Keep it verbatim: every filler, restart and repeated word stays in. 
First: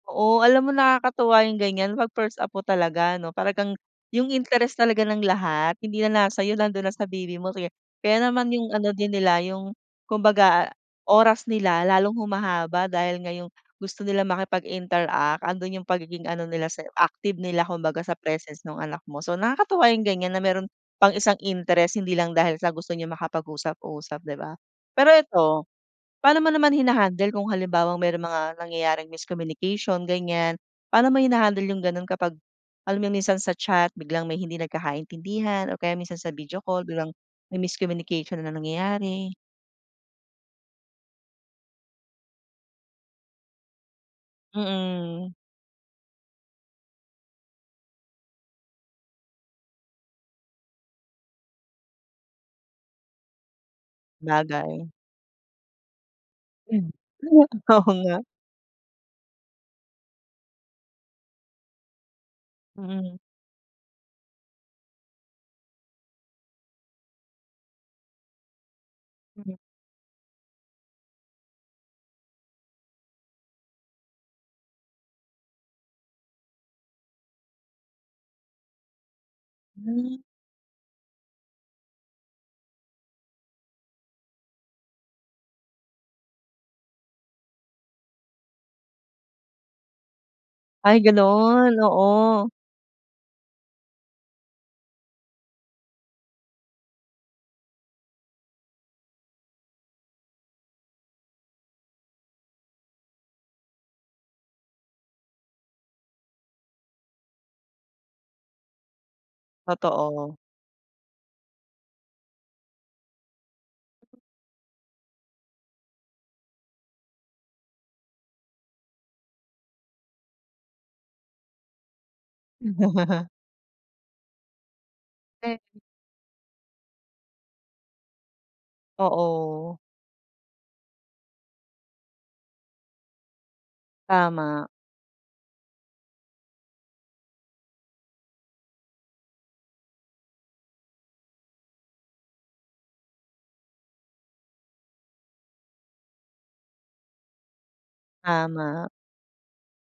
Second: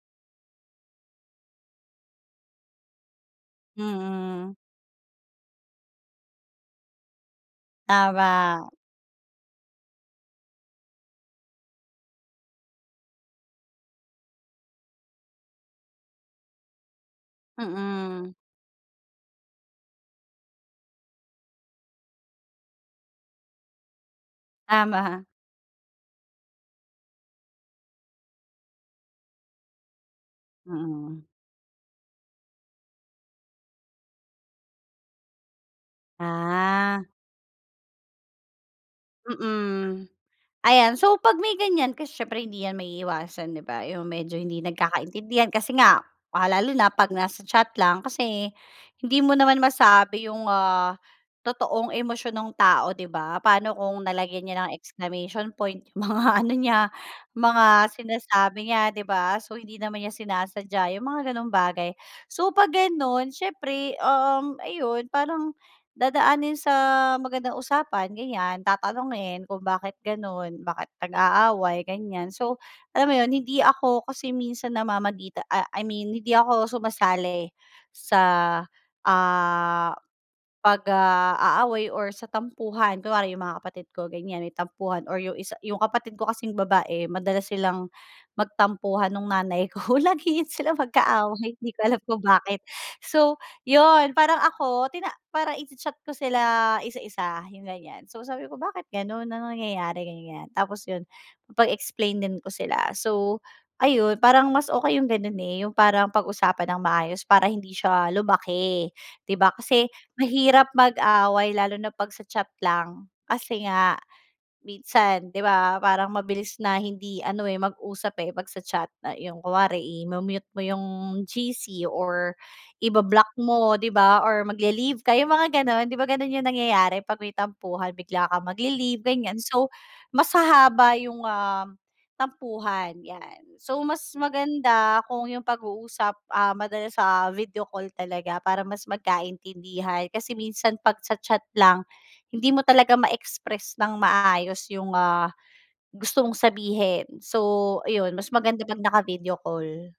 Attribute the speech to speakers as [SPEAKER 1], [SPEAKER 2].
[SPEAKER 1] Oo alam mo, nakakatuwa yung ganiyan 'pag first apo talaga ano, talagang yung
[SPEAKER 2] Mm.
[SPEAKER 1] interest talaga ng lahat hindi na nasa sa'yo, nando'n na sa baby mo sige. Kaya naman
[SPEAKER 2] Tama.
[SPEAKER 1] 'yung ano din nila 'yung kumbaga oras nila lalong humahaba dahil ngayong gusto nila makipag-interact ando'n 'yung pagiging ano nila sa active nila kumbaga sa
[SPEAKER 2] Mm.
[SPEAKER 1] presence nung anak mo. So, nakakatuwa 'yung ganiyan na meron pang isang interest hindi lang dahil sa gusto niyang makapag-usap-usap, 'di ba? Pero
[SPEAKER 2] Tama.
[SPEAKER 1] eto, paano mo naman hina-handle kung halimbawang may mga nangyayaring miscommunication ganiyan? Paano mo
[SPEAKER 2] Mm.
[SPEAKER 1] hina-handle yung gano'n kapag alam mo yung minsan sa chat biglang may hindi nagkakaintindihan o kaya minsan sa video call
[SPEAKER 2] Ah.
[SPEAKER 1] biglang may miscommunication na nangyayari?
[SPEAKER 2] Mm. Ayan, so pag may ganiyan kasi siyempre hindi 'yan maiiwasan, 'di ba? Yung medyo hindi
[SPEAKER 1] Mm.
[SPEAKER 2] nagkakaintindihan kasi nga, ah, lalo na pag nasa chat lang kasi hindi mo naman masabi 'yung, ah, totoong emosyon ng tao, 'di ba? Paano kung nalagyan niya ng
[SPEAKER 1] Bagay.
[SPEAKER 2] exclamation point mga ano niya, mga
[SPEAKER 1] Oo, nga.
[SPEAKER 2] sinasabi niya, 'di ba? So, hindi naman niya sinasadya 'yung mga gano'ng bagay. So pag
[SPEAKER 1] Mm.
[SPEAKER 2] gano'n siyempre, um, ayun parang dadaanin sa magandang usapan ganiyan? Tatanungin kung bakit gano'n? Bakit nag-aaway, ganiyan? So alam mo 'yun hindi ako kasi minsan namamagita ah, I mean hindi ako sumasali sa, ah,
[SPEAKER 1] Hmm.
[SPEAKER 2] 'pag, ah, aaway or sa tampuhan. Kunwari 'yung mga kapatid ko ganiyan may tampuhan or 'yung isa, 'yung kapatid ko kasing babae madalas silang magtampuhan nung nanay ko lagi iyan sila
[SPEAKER 1] Ay
[SPEAKER 2] magka-away, hindi
[SPEAKER 1] gano'n,
[SPEAKER 2] ko alam kung
[SPEAKER 1] oo.
[SPEAKER 2] bakit. So, 'yun parang ako tina parang i-cha-chat ko sila isa-isa yung ganiyan, so sabi ko, "Bakit gano'n, anong nangyayari?" Ganiyan, tapos 'yun pag-explainin ko sila, so ayun parang mas okey 'yung gano'n, eh, 'yung parang pag-usapan ng maayos para hindi siya lumaki, 'di ba? Kasi
[SPEAKER 1] Totoo.
[SPEAKER 2] mahirap mag-away lalo na pag sa chat lang, kasi nga minsan 'di ba parang mabilis na hindi ano, eh, mag-usap, eh, pag sa chat na yung kunwari, eh, mute mo yung G-C or iba-block mo di ba, or magle-leave ka yung mga
[SPEAKER 1] Eh.
[SPEAKER 2] ganon, 'di ba? Gano'n yung nangyayari pag may tampuhan bigla kang magle-leave ganiyan. So,
[SPEAKER 1] Oo.
[SPEAKER 2] mas hahaba yung, um, tampuhan 'yan. So, mas
[SPEAKER 1] Tama.
[SPEAKER 2] maganda kung 'yung pag-uusap, ah, madalas sa video call talaga para mas magkaintindihan kasi minsan 'pag sa chat lang hindi mo talaga ma-express ng maayos 'yung, ah, gusto mong sabihin, so ayun mas maganda 'pag
[SPEAKER 1] Tama.
[SPEAKER 2] naka-video call.